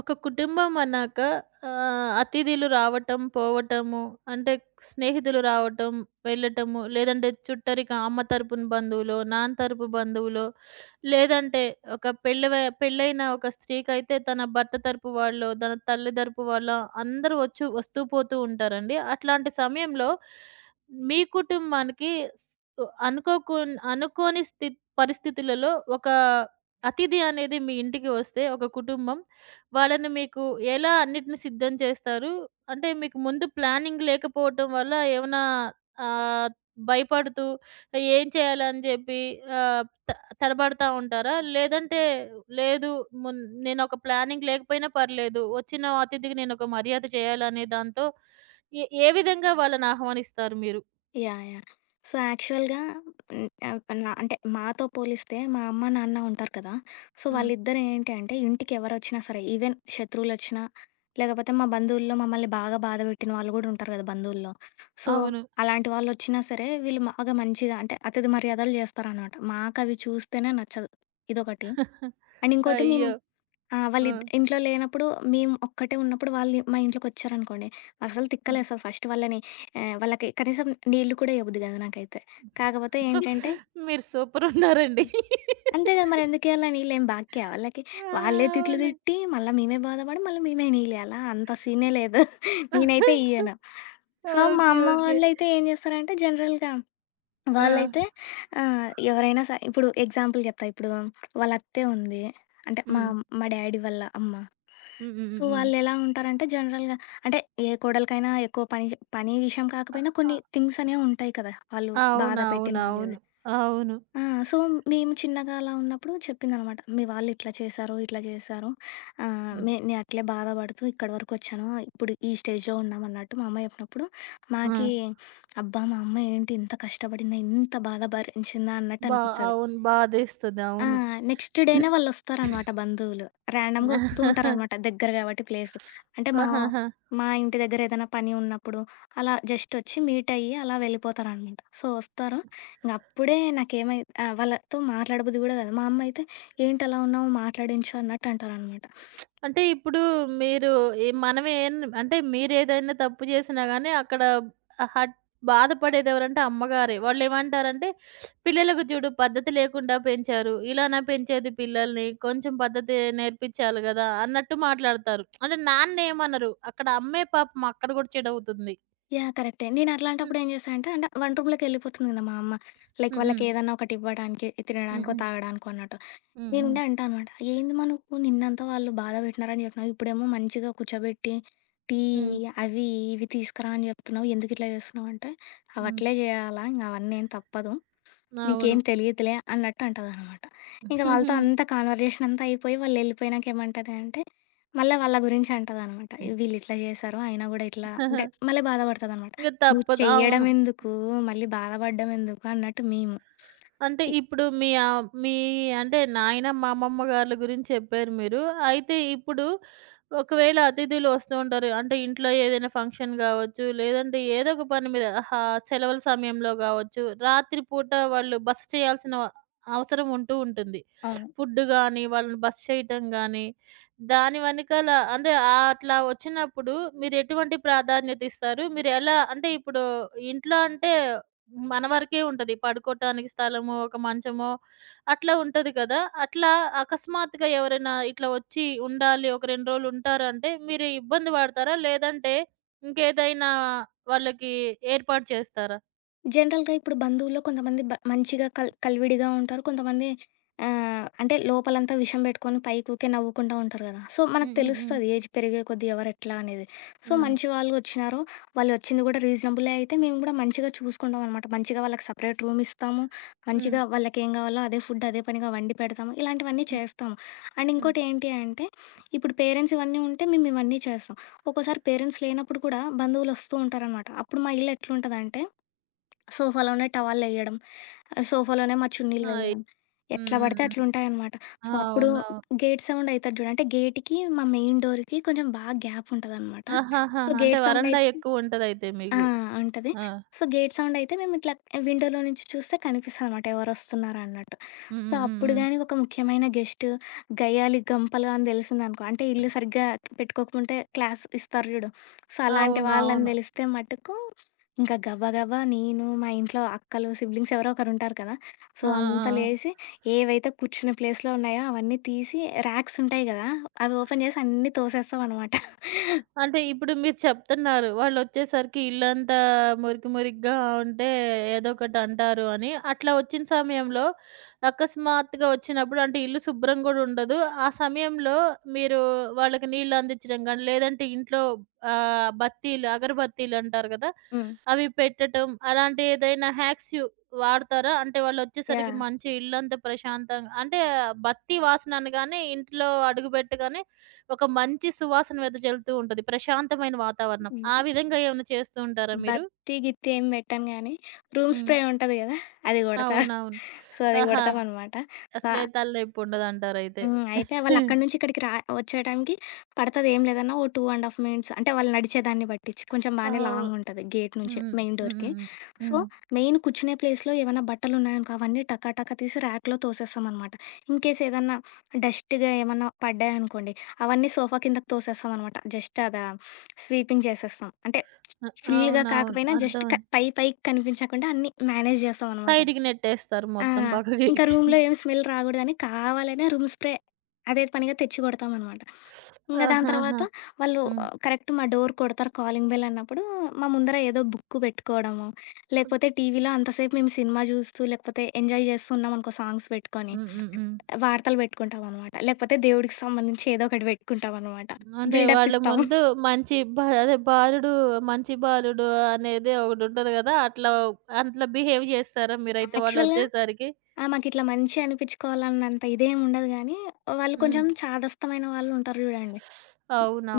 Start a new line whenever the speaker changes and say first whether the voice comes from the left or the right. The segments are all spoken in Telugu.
right: ఒక కుటుంబం అన్నాక అతిథులు రావటం, పోవటము, అంటే స్నేహితులు రావటం, వెళ్ళటము, లేదంటే చుట్టరిక అమ్మ తరపున బంధువులో, నాన్న తరపు బంధువులో, లేదంటే ఒక పెళ్ళైన ఒక స్త్రీకైతే తన భర్త తరపు వాళ్ళో, తన తల్లి తరపు వాళ్ళో అందరూ వచ్చి వస్తూ పోతూ ఉంటారండి. అట్లాంటి సమయంలో మీ కుటుంబానికి స్ అనుకోని పరిస్థితులలో ఒక అతిథి అనేది మీ ఇంటికి వస్తే ఒక కుటుంబం వాళ్ళని మీకు ఎలా అన్నిటిని సిద్ధం చేస్తారు? అంటే మీకు ముందు ప్లానింగ్ లేకపోవటం వల్ల ఏమన్నా ఆహ్, భయపడుతూ ఏం చేయాలని చెప్పి ఆహ్, తడబడతా ఉంటారా? లేదంటే లేదు మున్ నేనొక ప్లానింగ్ లేకపోయినా పర్లేదు. వచ్చిన అతిథికి నేనొక మర్యాద చేయాలనే దాంతో ఏ ఏ విధంగా వాళ్ళని ఆహ్వానిస్తారు మీరు?
left: యాహ్! యాహ్! సో, యాక్చువల్‌గా హ్మ్, ఆహ్, నా అంటే మాతో పోలిస్తే మా అమ్మ, నాన్న ఉంటారు కదా! సో,
right: హ్మ్.
left: వాళ్ళిద్దరు ఏంటి అంటే ఇంటికి ఎవరొచ్చినా సరే, ఈవెన్ శత్రువులొచ్చినా, లేకపోతే మా బంధువుల్లో మమ్మల్ని బాగా బాధ పెట్టిన వాళ్ళు గూడా ఉంటారు కదా బంధువుల్లో. సో,
right: అవును.
left: అలాంటి వాళ్ళొచ్చినా సరే వీళ్ళు బాగా మంచిగా అంటే అతిథి మర్యాదలు చేస్తారనమాట. మాకవి చూస్తేనే నచ్చదు. ఇదొకటి. అండ్ ఇంకోటి మేము
right: అయ్యో!
left: ఆ!
right: ఆ!
left: ఇంట్లో లేనప్పుడు మేము ఒక్కటే ఉన్నప్పుడు వాళ్ళు మా ఇంట్లోకొచ్చారనుకోండి, అసలు తిక్కలేస్తది ఫస్ట్ వాళ్ళని వాళ్ళకి కనీసం నీళ్ళు కూడా ఇవ్వబుద్ది కాదు నాకైతే. కాకపోతే ఏంటంటే
right: మీరు సూపరున్నారండి.
left: అంతే కదా! మరెందుకియ్యాల నీళ్ళు? ఏం బాక్కీయా వాళ్ళకి?
right: ఆ!
left: వాళ్ళే తిట్లు
right: అవును.
left: తిట్టి, మళ్ళా మేమే బాధపడి, మళ్ళీ మేమే నీళ్ళియ్యాలా? అంత సీనే లేదు. నేనైతే ఇయ్యను. సో, మా
right: ఓకే.
left: అమ్మ
right: ఓకే.
left: వాళ్ళైతే ఏం చేస్తారంటే జనరల్‌గా
right: ఆ!
left: వాళ్ళైతే ఎవరైనా ఇప్పుడు ఎగ్జాంపుల్ చెప్తా. ఇప్పుడు వాళ్ళ అత్తే ఉంది. అంటే మా
right: హ్మ్.
left: హ్మ్. మా డ్యాడీ వాళ్ళ అమ్మ.
right: హ్మ్. హ్మ్.
left: సో,
right: హ్మ్. హ్మ్.
left: వాళ్ళెలా ఉంటారంటే జనరల్‌గా అంటే ఏ కోడలికైనా ఎక్కువ పని పని విషయం కాకపోయినా
right: ఆ!
left: కొన్ని థింగ్స్ అనేవి ఉంటాయి కదా! వాళ్ళు బాధ అవును. పెట్టినవి.
right: అవునవునవును. అవును.
left: ఆ! సో, మేము చిన్నగా అలా ఉన్నప్పుడు చెప్పిందనమాట. మీ వాళ్ళు ఇట్లా చేశారు, ఇట్లా చేశారు. ఆహ్,
right: హ్మ్.
left: నే నేను అట్లే బాధపడుతూ ఇక్కడి వరకు వచ్చాను. ఇప్పుడు ఈ స్టేజ్‌లో ఉన్నామన్నట్టు మా అమ్మ చెప్పినప్పుడు,
right: ఆ!
left: మాకి అబ్బా! మా అమ్మ ఏంటి ఇంత కష్టపడిందా, ఇంత బాధ భరించిందా అన్నట్టు
right: బా
left: అనిపిస్తది.
right: అవును. బాధేస్తది.
left: ఆ!
right: అవును.
left: నెక్స్ట్ డేనే వాళ్ళొస్తారనమాట బంధువులు. ర్యాండమ్‌గా వస్తూ ఉంటారనమాట దగ్గర గాబట్టి ప్లేసు. అంటే మా
right: ఆహాహా!
left: మా ఇంటి దగ్గర ఏదైనా పని ఉన్నప్పుడు, అలా జస్ట్ ఒచ్చి మీటయ్యి అలా వెళ్ళిపోతారనమాట. సో, వస్తారు. ఇంగప్పుడే నాకేమై వాళ్ళతో మాట్లాడబుద్ది గూడా గాదు. మా అమ్మయితే "ఏంటలా ఉన్నావు మాట్లాడించు" అన్నట్టు అంటారనమాట.
right: అంటే ఇప్పుడు మీరు ఈ మనమేం అంటే మీరేదైనా తప్పు చేసినా గానీ అక్కడ హట్ బాధపడేదెవరంటే అమ్మగారే. వాళ్ళేమంటారంటే, "పిల్లలకు చూడు పద్ధతి లేకుండా పెంచారు. ఇలానా పెంచేది పిల్లల్ని? కొంచెం పద్ధతి నేర్పించాలి గదా!" అన్నట్టు మాట్లాడతారు. అంటే నాన్నేమనరు. అక్కడ అమ్మే పాపం అక్కడ గూడా చెడవుతుంది.
left: యాహ్! కరెక్టే.
right: హ్మ్.
left: నేనట్లాంటప్పుడు ఏం జేశా అంటే, అంటే వంట రూమ్‌లోకెళ్ళిపోతుంది గదా మా అమ్మ. లైక్
right: హ్మ్. హ్మ్.
left: వాళ్ళకేదన్నా ఒకటివ్వడానికో,
right: హ్మ్.
left: తినడానికో,
right: హ్మ్.
left: తాగడానికో అన్నట్టు.
right: హ్మ్.
left: నేనుండే అంటా అనమాట. "ఏంది మా నువ్వు నిన్నంతా వాళ్ళు బాధ పెట్టినారని చెప్పినావు. ఇప్పుడేమో మంచిగా కూర్చోబెట్టి టీ
right: హ్మ్. హ్మ్.
left: అవి ఇవి తీసుకురా అని చెప్తున్నావు. ఎందుకిట్లా చేస్తున్నావు?" అంటే, "అవట్లే చేయాలా ఇంక అవన్నీ ఏం తప్పదు.
right: హ్మ్. అవును.
left: నీకేం తెలియదులే" అన్నట్టు అంటదనమాట. ఇంక వాళ్ళతో అంతా కాన్వర్జేషన్ అంతా అయిపోయి వాళ్ళెళ్ళిపోయినాక ఏమంటది అంటే, మళ్ళా వాళ్ళ గురించి అంటదనమాట. "వీళ్ళిట్లా చేశారు. అయినా కూడా ఇట్లా" అంటే మళ్ళీ బాధపడతదనమాట.
right: ఇంక
left: "నువ్వు
right: తప్పదు. అవును.
left: చెయ్యడం ఎందుకు? మళ్ళీ బాధపడడం ఎందుకు?" అన్నట్టు మేము.
right: అంటే
left: ఇ
right: ఇప్పుడు మీ మీ అంటే నాయనమ్మ, అమ్మమ్మ గార్ల గురించి చెప్పారు మీరు. అయితే ఇప్పుడు ఒకవేళ అతిథులు వస్తూ ఉంటారు. అంటే ఇంట్లో ఏదైనా ఫంక్షన్ గావచ్చు, లేదంటే ఏదో ఒక పని మీద సెలవుల సమయంలో గావచ్చు, రాత్రి పూట వాళ్ళు బస చేయాల్సిన అవసరం ఉంటూ ఉంటుంది.
left: అవును.
right: ఫుడ్ గానీ, వాళ్ళని బస చేయటం గానీ, దాని వెనకాల అంటే అట్లా వచ్చినప్పుడు మీరెటువంటి ప్రాధాన్యత ఇస్తారు? మీరెలా అంటే ఇప్పుడు ఇంట్లో అంటే మన వరకే ఉంటది. పడుకోటానికి స్థలము, ఒక మంచమో అట్లా ఉంటది కదా! అట్లా అకస్మాత్తుగా ఎవరైనా ఇట్లా వచ్చి ఉండాలి, ఒక 2 రోజులు ఉంటారంటే మీరు ఇబ్బంది పడతారా? లేదంటే ఇంకేదైనా వాళ్ళకి ఏర్పాటు చేస్తారా?
left: జనరల్‌గా ఇప్పుడు బంధువుల్లో కొంతమంది మంచిగా కలివిడిగా ఉంటారు. కొంతమంది అంటే లోపలంతా విషం పెట్టుకొని పైకి ఊకే నవ్వుకుంటా ఉంటారు కదా! సో, మనకు
right: హ్మ్. హ్మ్.
left: తెలుస్తది ఏజ్ పెరిగే కొద్దీ ఎవరెట్లా అనేది. సో,
right: హ్మ్.
left: మంచి వాళ్ళు వచ్చినారు. వాళ్ళు వచ్చింది కూడా రీజనబులే అయితే మేము కూడా మంచిగా చూసుకుంటాం అనమాట. మంచిగా వాళ్ళకి సెపరేట్ రూమ్ ఇస్తాము.
right: హ్మ్.
left: మంచిగా వాళ్ళకేం కావాలో అదే ఫుడ్ అదే పనిగా వండి పెడతాము. ఇలాంటివన్నీ
right: హ్మ్. హ్మ్.
left: చేస్తాము. అండ్
right: హ్మ్.
left: ఇంకోటి ఏంటి అంటే ఇప్పుడు పేరెంట్స్ ఇవన్నీ ఉంటే మేము ఇవన్నీ చేస్తాం. ఒక్కోసారి పేరెంట్స్ లేనప్పుడు కూడా బంధువులు వస్తూ ఉంటారనమాట. అప్పుడు మా ఇల్లు ఎట్లుంటదంటే సోఫాలోనే టవలెయ్యడం. సోఫాలోనే మా చున్నీలు
right: అయి
left: వెయ్యడం.
right: హ్మ్.
left: ఎట్లా
right: హ్మ్.
left: పడితే
right: హ్మ్.
left: అట్లుంటాయనమాట.
right: ఆ!
left: సో, అప్పుడు
right: అవునవును.
left: గేట్ సౌండ్ అయితది జూడు. అంటే గేట్‌కి మా మెయిన్ డోర్‌కి కొంచెం బాగా గ్యాప్ ఉంటదనమాట.
right: ఆహాహా!
left: సో,
right: అంటే
left: గేట్ సౌండ్ అయి
right: వరండా ఎక్కువుంటదయితే
left: ఆ!
right: మీకు.
left: ఉంటది.
right: ఆ!
left: సో, గేట్ సౌండయితే మేమిట్లా విండోలో నుంచి చూస్తే కనిపిస్తదనమాట ఎవరొస్తున్నారా అన్నట్టు.
right: హ్మ్.
left: సో,
right: హ్మ్. హ్మ్.
left: అప్పుడు
right: హ్మ్.
left: గాని ఒక ముఖ్యమైన గెస్ట్ గయ్యాళి గంపలు అని తెలిసిందనుకో అంటే ఇల్లు సరిగ్గా పెట్టుకోకముంటే క్లాస్ ఇస్తారు జూడు. సో, అలాంటి వాళ్ళని
right: అవునవును.
left: దెలిస్తే మటుకు ఇంకా గబా గబా నేను, మా ఇంట్లో అక్కలు, సిబ్లింగ్స్ ఎవరో ఒకరుంటారు కదా! సో,
right: ఆ!
left: అంతా
right: ఆ!
left: లేసి ఏవైతే కూర్చునే ప్లేస్‌లో ఉన్నాయో అవన్నీ తీసి ర్యాక్సుంటాయి గదా! అవి ఓపెన్ జేసి అన్నీ తోసేస్తామనమాట.
right: అంటే ఇప్పుడు మీరు చెప్తున్నారు. వాళ్ళొచ్చేసరికి ఇల్లంతా మురికి మురికిగా ఉంటే ఏదో ఒకటి అంటారు అని. అట్లా వచ్చిన సమయంలో అకస్మాత్తుగా వచ్చినప్పుడు అంటే ఇల్లు శుభ్రం గూడా ఉండదు. ఆ సమయంలో మీరు వాళ్ళకి నీళ్ళు అందించడం గాని, లేదంటే ఇంట్లో బత్తీలు, అగరబత్తీలు అంటారు గదా!
left: హ్మ్.
right: అవి పెట్టటం అలాంటి ఏదైనా హ్యాక్స్ వాడతారా? అంటే వాళ్ళొచ్చేసరికి
left: యాహ్!
right: మంచి ఇల్లంతా ప్రశాంతంగా అంటే బత్తీ వాసన అనగానే ఇంట్లో అడుగు పెట్టగానే ఒక మంచి సువాసన వెదజల్లుతూ ఉంటది. ప్రశాంతమైన వాతావరణం. ఆ
left: హ్మ్.
right: విధంగా ఏమైనా చేస్తూ ఉంటారా మీరు?
left: బత్తి, గిత్తి ఏం పెట్టను గానీ, రూమ్
right: హ్మ్.
left: స్ప్రే ఉంటది గదా! అది గొడతా.
right: అవునవును.
left: సో, అది
right: ఆహా!
left: గొడతామనమాట. సో
right: అసలే తలనొప్పుండదంటారయితే.
left: హ్మ్. అయితే వాళ్ళక్కడి నుంచి ఇక్కడికి వచ్చే టైంకి పడతది ఏం లేదన్నా ఓ 2½ ½ మినిట్స్ అంటే వాళ్ళు నడిచేదాన్ని బట్టిచ్చి. కొంచెం బానే
right: అవును.
left: లాంగుంటది గేట్ నుంచి
right: హ్మ్.
left: మెయిన్
right: హ్మ్.
left: డోర్‌కి.
right: హ్మ్. హ్మ్.
left: సో,
right: హ్మ్.
left: మెయిన్ కూర్చునే ప్లేస్‌లో ఏవన్నా బట్టలున్నాయనుకో అవన్నీ టకా టకా తీసి ర్యాక్‌లో తోసేస్తామనమాట. ఇన్‌కేస్ ఏదన్నా డస్ట్‌గా ఏమన్నా పడ్డాయనుకోండి, అవన్నీ సోఫా కిందకి తోసేస్తామనమాట. జస్ట్ అదా స్వీపింగ్ చేసేస్తాం. అంటే
right: అ
left: ఫుల్‌గా
right: అవునవును.
left: కాకపోయినా జస్ట్ పై పైకి కనిపించకుండా అన్నీ మేనేజ్ చేస్తామనమాట.
right: సైడ్‌కి నెట్టేస్తారు
left: ఆ!
right: మొత్తం పక్కకి.
left: ఇంకా రూమ్‌లో ఏం స్మెల్ రాగూడదని కావాలనే రూమ్ స్ప్రే అదే పనిగా తెచ్చి కొడతామనమాట. ఇంగా దాని
right: ఆహాహా!
left: తర్వాత వాళ్ళు
right: హ్మ్.
left: కరెక్ట్ మా డోర్ కొడతారు కాలింగ్ బెల్ అన్నప్పుడు మా ముందర ఏదో బుక్కు పెట్టుకోవడము, లేకపోతే టీవీలో అంతసేపు మేము సినిమా చూస్తూ లేకపోతే ఎంజాయ్ చేస్తూ ఉన్నామనుకో సాంగ్స్ పెట్టుకొని,
right: హ్మ్. హ్మ్. హ్మ్.
left: వార్తలు పెట్టుకుంటామనమాట. లేకపోతే దేవుడికి సంబంధించి ఏదో ఒకటి పెట్టుకుంటామనమాట.
right: అంటే
left: బిల్డప్
right: వాళ్ళ
left: ఇస్తాం.
right: ముందు మంచి బా అదే బాలుడు, మంచి బాలుడు అనేది ఒకటుంటది గదా! అట్లా అట్లా బిహేవ్ చేస్తారా మీరైతే
left: యాక్చువల్‌గా
right: వాళ్ళొచ్చేసరికి?
left: ఆ! మాకిట్లా మంచి అనిపిచ్చుకోవాలన్నంత ఇదేం ఉండదు గానీ, వాళ్ళు
right: హ్మ్.
left: కొంచెం చాదస్తమైన వాళ్ళు ఉంటారు జూడండి.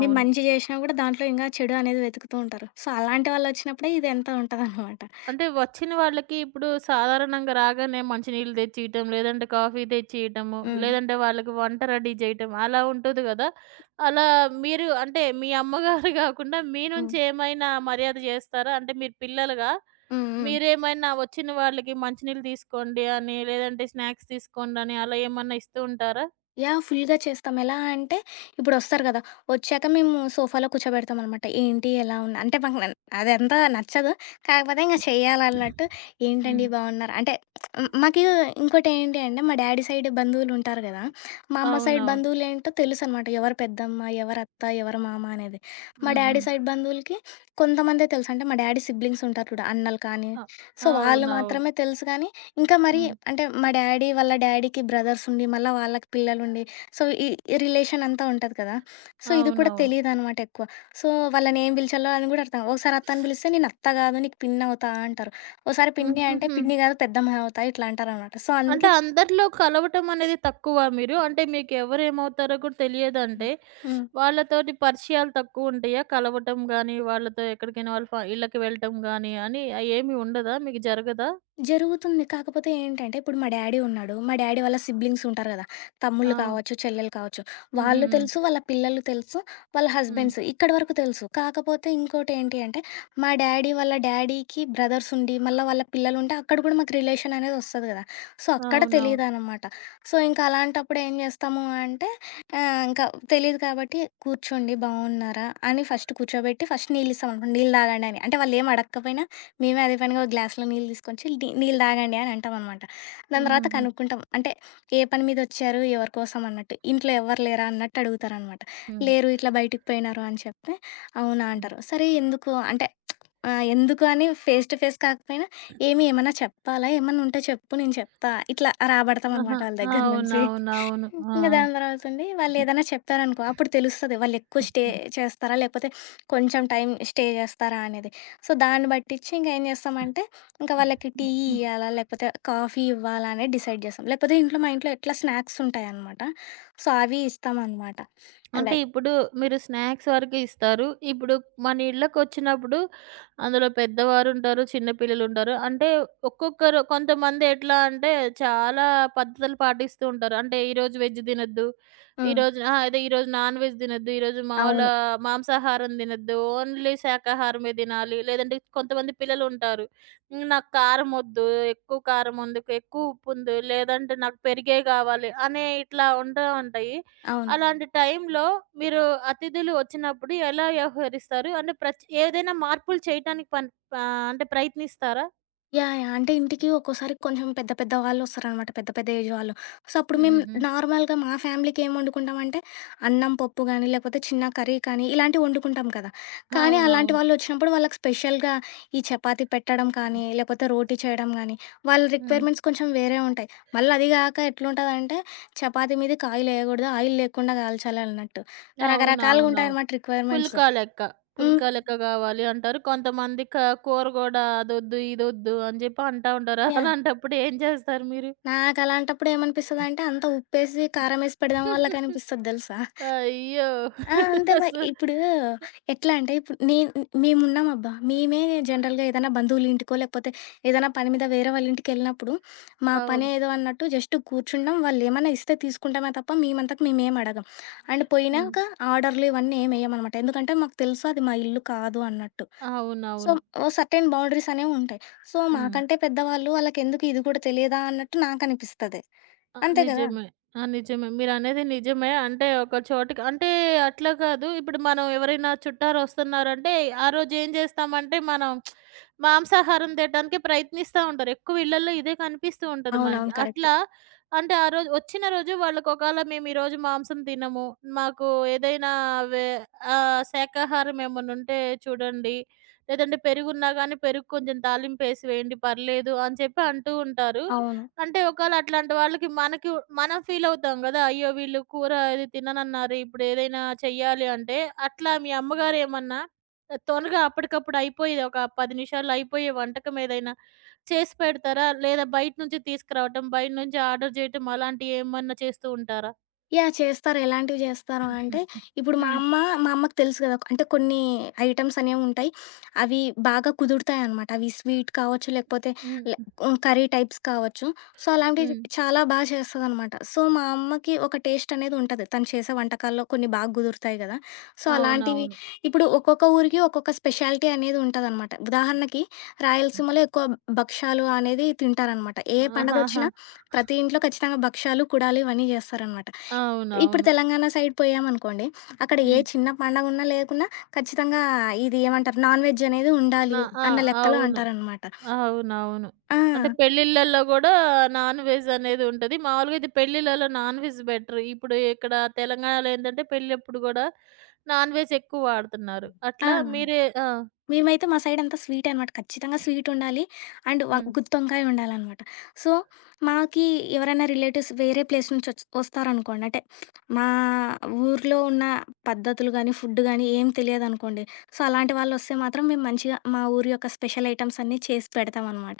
left: మేము మంచి జేషినా గూడా దాంట్లో ఇంగా చెడు అనేది వెతుకుతూ ఉంటారు. సో, అలాంటి వాళ్ళొచ్చినప్పుడే ఇదెంత ఉంటదనమాట.
right: అంటే వచ్చిన వాళ్ళకి ఇప్పుడు సాధారణంగా రాగానే మంచినీళ్ళు తెచ్చియటం, లేదంటే కాఫీ తెచ్చియటము,
left: హ్మ్.
right: లేదంటే వాళ్ళకి వంట రెడీ చేయటం అలా ఉంటది గదా! అలా మీరు అంటే మీ అమ్మగారు గాకుండా మీ
left: హ్మ్.
right: నుంచి ఏమైనా మర్యాద జేస్తారా? అంటే మీరు పిల్లలుగా
left: హ్మ్. హ్మ్.
right: మీరేమైనా వచ్చిన వాళ్ళకి మంచినీళ్ళు తీసుకోండి అని, లేదంటే స్నాక్స్ తీసుకోండి అని అలా ఏమన్నా ఇస్తూ ఉంటారా?
left: యాహ్! ఫుల్‌గా చేస్తాం. ఎలా అంటే ఇప్పుడొస్తారు గదా! వచ్చాక మేము సోఫాలో కూర్చోబెడతామనమాట. ఏంటి? ఎలా ఉన్నా? అంటే మాకు నన్ అదంతా నచ్చదు. కాకపోతే ఇంక చెయ్యాలన్నట్టు ఏంటండి
right: హ్మ్.
left: హ్మ్. బాగున్నారు? అంటే మ్, మాకు ఇంకోటేంటి అంటే మా డాడీ సైడ్ బంధువులుంటారు గదా! మా అమ్మ సైడ్ అవును.
right: అవునవును.
left: బంధువులేంటో తెలుసనమాట. ఎవరు పెద్దమ్మ, ఎవరు అత్త, ఎవరు మామ అనేది. మా
right: హ్మ్.
left: డాడీ
right: హ్మ్.
left: సైడ్ బంధువులకి కొంతమందే తెలుసు. అంటే మా డాడీ సిబ్లింగ్స్ ఉంటారు చూడు అన్నలు కానీ,
right: అ
left: సో, వాళ్ళు అవును.
right: అవునవును.
left: మాత్రమే తెలుసు గానీ ఇంకా మరి
right: హ్మ్.
left: అంటే మా డ్యాడీ వాళ్ళ డ్యాడీకి బ్రదర్స్ ఉండి, మళ్ళా వాళ్ళకి పిల్లలుండి, సో, ఈ ఈ రిలేషన్ అంతా ఉంటది కదా! సో, ఇది కూడా
right: అవునవును.
left: తెలీదనమాట ఎక్కువ. సో, వాళ్ళని ఏం పిలిచాలో అని గూడా అర్థం ఒకసారి అత్త అని పిలిస్తే నేను అత్త గాదు, నీకు పిన్నవుతా అంటారు. ఓసారి పిన్ని అంటే
right: హుహుహు.
left: పిన్ని గాదు పెద్దమ్మ అవుతా ఇట్లా అంటారనమాట. సో, అందుకే
right: అంటే అందరిలో కలవటం అనేది తక్కువ మీరు? అంటే మీకెవరు ఏమవుతారో కూడా తెలియదంటే,
left: హ్మ్.
right: వాళ్ళతోటి పరిచయాలు తక్కువుంటాయా? కలవటం గానీ, వాళ్ళతో ఎక్కడికైనా వాళ్ళ ఇళ్ళకి వెళ్ళటం గానీ అని అయేమి ఉండదా? మీకు జరగదా?
left: జరుగుతుంది. కాకపోతే ఏంటంటే, ఇప్పుడు మా డ్యాడీ ఉన్నాడు. మా డ్యాడీ వాళ్ళ సిబ్లింగ్స్ ఉంటారు గదా! తమ్ముళ్ళు
right: అవును.
left: కావచ్చు, చెల్లెలు కావచ్చు.
right: హ్మ్. హ్మ్.
left: వాళ్ళు
right: హ్మ్.
left: తెలుసు, వాళ్ళ పిల్లలు తెలుసు, వాళ్ళ
right: హ్మ్.
left: హస్బెండ్స్ ఇక్కడి వరకు తెలుసు. కాకపోతే ఇంకోటేంటి అంటే, మా డ్యాడీ వాళ్ళ డ్యాడీకి బ్రదర్స్ ఉండి, మళ్ళా వాళ్ళ పిల్లలుంటే అక్కడ గూడా మాకు రిలేషన్ అనేది ఒస్తది గదా! సో, అక్కడ
right: అవునవును.
left: తెలీదనమాట. సో, ఇంక అలాంటప్పుడు ఏం జేస్తాము అంటే, ఇంకా తెలీదు కాబట్టి కూర్చోండి బావున్నారా? అని ఫస్ట్ కూర్చోబెట్టి, ఫస్ట్ నీళ్ళిస్తామనుకోండి, నీళ్ళు తాగండని. అంటే వాళ్ళేం అడక్కపోయినా మేమే అదే పనిగా ఒక గ్లాస్‌లో నీళ్ళు తీసుకొచ్చి నీళ్ళు తాగండి అని అంటామనమాట. దాని తర్వాత
right: హుహుహు.
left: కనుక్కుంటాం. అంటే ఏ పని మీద వచ్చారు? ఎవరి కోసం అన్నట్టు. ఇంట్లో ఎవ్వరు లేరా? అన్నట్టు అడుగుతారనమాట.
right: హ్మ్.
left: లేరు ఇట్లా బయటికి పోయినారు అని చెప్తే, అవునా
right: హ్మ్.
left: అంటారు. సరే ఎందుకు? అంటే ఎందుకు అని ఫేస్ టు ఫేస్ కాకపోయినా ఏమన్నా చెప్పాలా? ఏమన్నా ఉంటే చెప్పు నేను చెప్తా. ఇట్లా
right: ఆహా!
left: రాబడతామనమాట వాళ్ళ దగ్గర నుంచి.
right: అవునవునవును. ఆ!
left: ఇంక దాని తర్వాతండి వాళ్ళేదన్నా చెప్పారనుకో, అప్పుడు తెలుస్తది వాళ్ళెక్కువ స్టే
right: హ్మ్.
left: చేస్తారా? లేకపోతే కొంచెం టైం స్టే చేస్తారా అనేది. సో, దాన్ని బట్టిచ్చి ఇంకేం చేస్తామంటే, ఇంకా వాళ్ళకి టీ
right: హ్మ్.
left: ఇయ్యాలా? లేకపోతే కాఫీ ఇవ్వాలా? అనేది డిసైడ్ చేస్తాం. లేకపోతే ఇంట్లో మా ఇంట్లో ఎట్లా స్నాక్సుంటాయనమాట. సో, అవి ఇస్తామనమాట.
right: అంటే
left: లైక్
right: ఇప్పుడు మీరు స్నాక్స్ వరకు ఇస్తారు. ఇప్పుడు మన ఇళ్ళకొచ్చినప్పుడు అందులో పెద్దవారుంటారు, చిన్న పిల్లలుంటారు. అంటే ఒక్కొక్కరు కొంతమంది ఎట్లా అంటే చాలా పద్ధతులు పాటిస్తూ ఉంటారు. అంటే ఈరోజు వెజ్ తినొద్దు.
left: హ్మ్.
right: ఈరోజు అహా! అదే ఈరోజు నాన్ వెజ్ తినొద్దు. ఈరోజు మామూలు
left: అవును.
right: మాంసాహారం తినొద్దు. ఓన్లీ శాకాహారమే తినాలి. లేదంటే కొంతమంది పిల్లలుంటారు. హ్మ్. నాకు కారం వద్దు. ఎక్కువ కారం ఉంది. ఎక్కువ ఉప్పు ఉంది. లేదంటే నాకు పెరుగే కావాలి అని ఇట్లా ఉంటూ ఉంటాయి.
left: అవును.
right: అలాంటి టైంలో మీరు అతిథులు వచ్చినప్పుడు ఎలా వ్యవహరిస్తారు? అంటే ఏదైనా మార్పులు చేయటానికి అంటే ప్రయత్నిస్తారా?
left: యాహ్! యాహ్! అంటే ఇంటికి ఒక్కోసారి కొంచెం పెద్ద పెద్ద వాళ్ళొస్తారనమాట. పెద్ద పెద్ద ఏజ్ వాళ్ళు. సో, అప్పుడు
right: హ్మ్.
left: మేము
right: హ్మ్. హ్మ్.
left: నార్మల్‌గా మా ఫ్యామిలీకి ఏం వండుకుంటామంటే, అన్నం, పప్పు గానీ, లేకపోతే చిన్న కర్రీ కానీ, ఇలాంటివి వండుకుంటాం కదా! కానీ అలాంటి
right: అవునవును.
left: వాళ్ళొచ్చినప్పుడు వాళ్ళకి స్పెషల్‌గా ఈ చపాతీ పెట్టడం కానీ, లేకపోతే రోటీ చేయడం గానీ, వాళ్ళ
right: హ్మ్.
left: రిక్వైర్మెంట్స్ కొంచెం వేరే ఉంటాయి. మళ్ళీ అది గాక ఎట్లుంటదంటే, చపాతీ మీదకి ఆయిలెయకూడదు, ఆయిల్ లేకుండా కాల్చాలి అన్నట్టు. రకరకాలుగా
right: అవునవునవును.
left: ఉంటాయనమాట రిక్వైర్మెంట్స్.
right: పుల్కా లెక్క.
left: హ్మ్.
right: పుల్కా లెక్క గావాలి అంటారు. కొంతమంది కూర గూడా అదొద్దు, ఇదొద్దు అని జెప్పి అంటా ఉంటారు.
left: యాహ్!
right: అలాంటప్పుడు ఏం చేస్తారు మీరు?
left: నాకలాంటప్పుడు ఏమనిపిస్తదంటే, అంతా ఉప్పేసి, కారమేసి పెడదాం వాళ్ళకనిపిస్తది తెలుసా!
right: అయ్యో!
left: ఆ! అంతే మరి.
right: అసలు
left: ఇప్పుడు ఎట్లా అంటే, ఇప్పుడు నేను మేమున్నామబ్బా! మేమే జనరల్‌గా ఏదైనా బంధువులింటికో, లేకపోతే ఏదైనా పని మీద వేరే వాళ్ళింటికెళ్ళినప్పుడు, మా
right: అవును.
left: పనేదో అన్నట్టు జస్ట్ కూర్చుంటాం. వాళ్ళేమన్నా ఇస్తే తీసుకుంటామే తప్ప, మేమంతకు మేమేం అడగం. అండ్
right: హ్మ్.
left: పోయినాక ఆర్డర్‌లు ఇవన్నీ ఏమెయ్యమనమాట. ఎందుకంటే, మాకు తెలుసు అది మా ఇల్లు కాదు అన్నట్టు. సో,
right: అవునవును.
left: ఓ సర్టెన్ బౌండరీసనేవుంటాయి. సో,
right: హ్మ్.
left: మాకంటే పెద్దవాళ్ళు వాళ్ళకెందుకు ఇది కూడా తెలియదా అన్నట్టు నాకనిపిస్తది.
right: ఆ!
left: అంతే గదా!
right: నిజమే. ఆ! నిజమే. మీరనేది నిజమే. అంటే ఒక చోటికి అంటే అట్లా కాదు. ఇప్పుడు మనం ఎవరైనా చుట్టాలొస్తున్నారంటే ఆ రోజు ఏం చేస్తామంటే మనం మాంసాహారం తేటానికి ప్రయత్నిస్తా ఉంటారు. ఎక్కువ ఇళ్లల్లో ఇదే కనిపిస్తూ ఉంటది మనకి.
left: అవునవును. కరెక్ట్.
right: అట్లా అంటే ఆ రోజు వచ్చిన రోజు వాళ్ళకి ఒకాళ మేము ఈరోజు మాంసం తినము. మాకు ఏదైనా వె శాకాహారం ఏమన్నా ఉంటే చూడండి. లేదంటే పెరుగున్నా గానీ పెరుగు కొంచెం తాలింపేసి వేయండి పర్లేదు అని చెప్పి అంటూ ఉంటారు.
left: అవును.
right: అంటే ఒకవేళ అట్లాంటి వాళ్ళకి మనకి మనం ఫీల్ అవుతాం గదా! అయ్యో! వీళ్ళు కూర ఇది తిననన్నారు. ఇప్పుడు ఏదైనా చెయ్యాలి అంటే, అట్లా మీ అమ్మగారు ఏమన్నా త్వరగా అప్పటికప్పుడు అయిపోయేది ఒక 10 నిమిషాల్లో అయిపోయే వంటకం ఏదైనా చేసి పెడతారా? లేదా బయట నుంచి తీసుకురావటం, బయట నుంచి ఆర్డర్ చేయటం అలాంటివి ఏమన్నా చేస్తూ ఉంటారా?
left: యాహ్! చేస్తారు. ఎలాంటివి జేస్తారు అంటే, ఇప్పుడు
right: హ్మ్.
left: మా అమ్మకి తెలుసు గదా! అంటే కొన్ని ఐటెమ్స్ అనేవుంటాయి. అవి బాగా కుదురుతాయనమాట. అవి స్వీట్ కావచ్చు, లేకపోతే లే
right: హ్మ్.
left: హ్మ్, కర్రీ టైప్స్ కావచ్చు. సో, అలాంటివి
right: హ్మ్.
left: చాలా బా చేస్తదనమాట. సో, మా అమ్మకి ఒక టేస్ట్ అనేది ఉంటది. తను చేసే వంటకాల్లో కొన్ని బాగా కుదురుతాయి గదా! సో, అవును. అలాంటివి
right: అవునవును.
left: ఇప్పుడు ఒక్కొక్క ఊరికి ఒక్కొక్క స్పెషాలిటీ అనేది ఉంటదనమాట. ఉదాహరణకి రాయలసీమలో ఎక్కువ భక్షాలు అనేది తింటారనమాట. ఏ
right: ఆహాహా!
left: పండగొచ్చినా ప్రతి ఇంట్లో ఖచ్చితంగా భక్షాలు, కుడాలు ఇవన్నీ జేస్తారనమాట. ఇప్పుడు
right: అవునవును.
left: తెలంగాణ సైడ్ పోయామనుకోండి, అక్కడ ఏ
right: హ్మ్.
left: చిన్న పండగున్నా, లేకున్నా ఖచ్చితంగా ఇది ఏమంటారు నాన్ వెజ్ అనేది ఉండాలి
right: ఆ!
left: అన్న లెక్కలో
right: అవును.
left: అంటారనమాట.
right: అవునవును.
left: ఆ!
right: అంటే పెళ్ళిళ్ళలో గూడా నాన్‌వెజ్ అనేది ఉంటది. మామూలుగా ఇది పెళ్ళిళ్ళలో నాన్‌వెజ్ బెటర్. ఇప్పుడు ఇక్కడ తెలంగాణలో ఏందంటే పెళ్ళప్పుడు గూడా నాన్‌వెజ్ ఎక్కువ వాడుతున్నారు.
left: ఆ!
right: అట్లా మీరే ఆ!
left: మేమైతే మా సైడ్ అంతా స్వీటే అనమాట. ఖచ్చితంగా స్వీట్ ఉండాలి. అండ్ వ
right: హ్మ్.
left: గుత్తొంకాయ ఉండాలనమాట. సో, మాకి ఎవరైనా రిలేటివ్స్ వేరే ప్లేస్ నుంచి వస్తారనుకోండి. అంటే మా ఊర్లో ఉన్న పద్ధతులు గానీ, ఫుడ్ గానీ ఏం తెలియదనుకోండి. సో, అలాంటి వాళ్ళొస్తే మాత్రం మేము మంచిగా మా ఊరి యొక్క స్పెషల్ ఐటెమ్స్ అన్నీ చేసి పెడతామనమాట.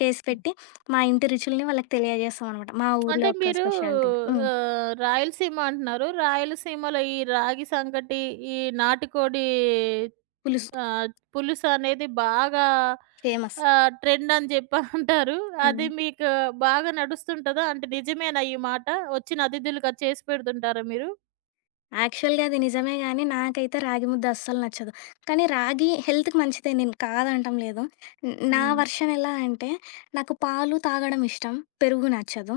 left: చేసి పెట్టి మా ఇంటి రుచుల్ని వాళ్ళకి తెలియజేస్తామనమాట. మా ఊర్లో
right: అంటే
left: యొక్క
right: మీరు
left: స్పెషాలిటీ. హ్మ్.
right: రాయలసీమ అంటున్నారు. రాయలసీమలో ఈ రాగి సంకటి, ఈ నాటుకోడి
left: పులుసు
right: ఆహ్, పులుసనేది బాగా
left: ఫేమస్.
right: ట్రెండ్ అని జెప్పి అంటారు.
left: హ్మ్.
right: అది మీకు బాగా నడుస్తుంటదా? అంటే నిజమేనా ఈ మాట? వచ్చిన అతిథులకి అది చేసి పెడుతుంటారా మీరు?
left: యాక్చువల్‌గా అది నిజమే గానీ, నాకైతే రాగి ముద్ద అస్సలు నచ్చదు. కానీ రాగి హెల్త్‌కి మంచిదే నేను కాదంటం లేదు. నా
right: హ్మ్.
left: వర్షన్ ఎలా అంటే, నాకు పాలు తాగడం ఇష్టం, పెరుగు నచ్చదు.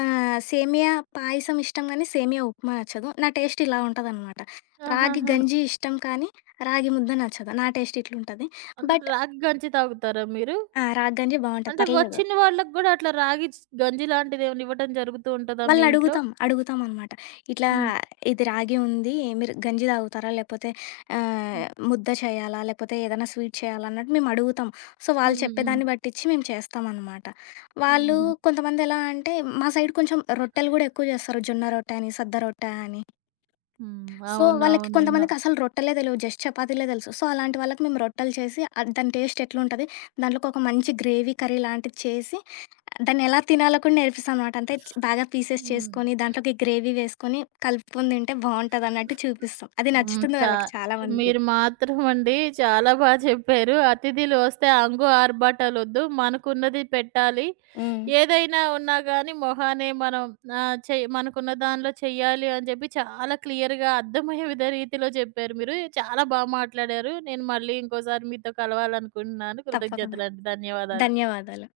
left: సేమియా పాయసం ఇష్టం గానీ, సేమియా ఉప్మా నచ్చదు. నా టేస్ట్ ఇలా ఉంటదనమాట. రాగి
right: ఆహాహా!
left: గంజి ఇష్టం కానీ, రాగి ముద్ద నచ్చదు. నా టేస్ట్ ఇట్లుంటది.
right: అంటే
left: బట్
right: రాగి గంజి తాగుతారా మీరు?
left: ఆ! రాగి గంజి బావుంటది
right: అంటే
left: పర్లేదు.
right: వచ్చిన వాళ్ళకి గూడా అట్లా రాగి గంజి లాంటిదేమన్నా ఇవ్వటం జరుగుతూ ఉంటదా మీ ఇంట్లో?
left: వాళ్ళనడుగుతాం. అడుగుతామనమాట. ఇట్లా
right: హ్మ్.
left: ఇది రాగి ఉంది. మీరు గంజి తాగుతారా? లేపోతే ఆహ్,
right: హ్మ్.
left: ముద్ద చేయాలా? లేపోతే ఏదైనా స్వీట్ చేయాలా? అన్నట్టు మేమడుగుతాం. సో,
right: హ్మ్.
left: వాళ్ళు
right: హ్మ్. హ్మ్.
left: చెప్పేదాన్ని బట్టిచ్చి మేము చేస్తామనమాట. వాళ్ళు
right: హుహు.
left: కొంతమందెలా అంటే, మా సైడ్ కొంచెం రొట్టెలు గూడా ఎక్కువ చేస్తారు. జొన్న రొట్టె అని, సద్ద రొట్టె అని.
right: హ్మ్.
left: సో, వాళ్ళకి
right: అవునవును. విన్నా.
left: కొంతమందికసలు రొట్టెలే తెలవు. జస్ట్ చపాతీలే తెలుసు. సో, అలాంటి వాళ్ళకి మేము రొట్టెలు చేసి, అది దాని టేస్ట్ ఎట్లుంటది? దాంట్లోకి ఒక మంచి గ్రేవీ కర్రీ లాంటిది చేసి దాన్నెలా తినాలో కూడా నేర్పిస్తానమాట. అంటే బాగా పీసెస్
right: హ్మ్.
left: చేసుకొని, దాంట్లోకి గ్రేవీ వేసుకొని, కలుపుకొని తింటే బావుంటదన్నట్టు చూపిస్తాం. అది
right: హ్మ్.
left: నచ్చుతుంది వాళ్ళకి చాలా మందికి.
right: మీరు మాత్రం అండి చాలా బా చెప్పారు. అతిథులు వస్తే అంగు ఆర్భాటాలొద్దు. మనకున్నది పెట్టాలి.
left: హ్మ్.
right: ఏదైనా ఉన్నా గానీ మొహానే మనం మనకున్న దానిలో చెయ్యాలి అని చెప్పి చాలా క్లియర్‌గా అర్థమయ్యే విధ రీతిలో చెప్పారు మీరు. చాలా బా మాట్లాడారు. నేను మళ్ళీ ఇంకోసారి మీతో కలవాలనుకుంటున్నాను.
left: తప్పకుండా.
right: కృతజ్ఞతలండి. ధన్యవాదాలు.
left: ధన్యవాదాలు.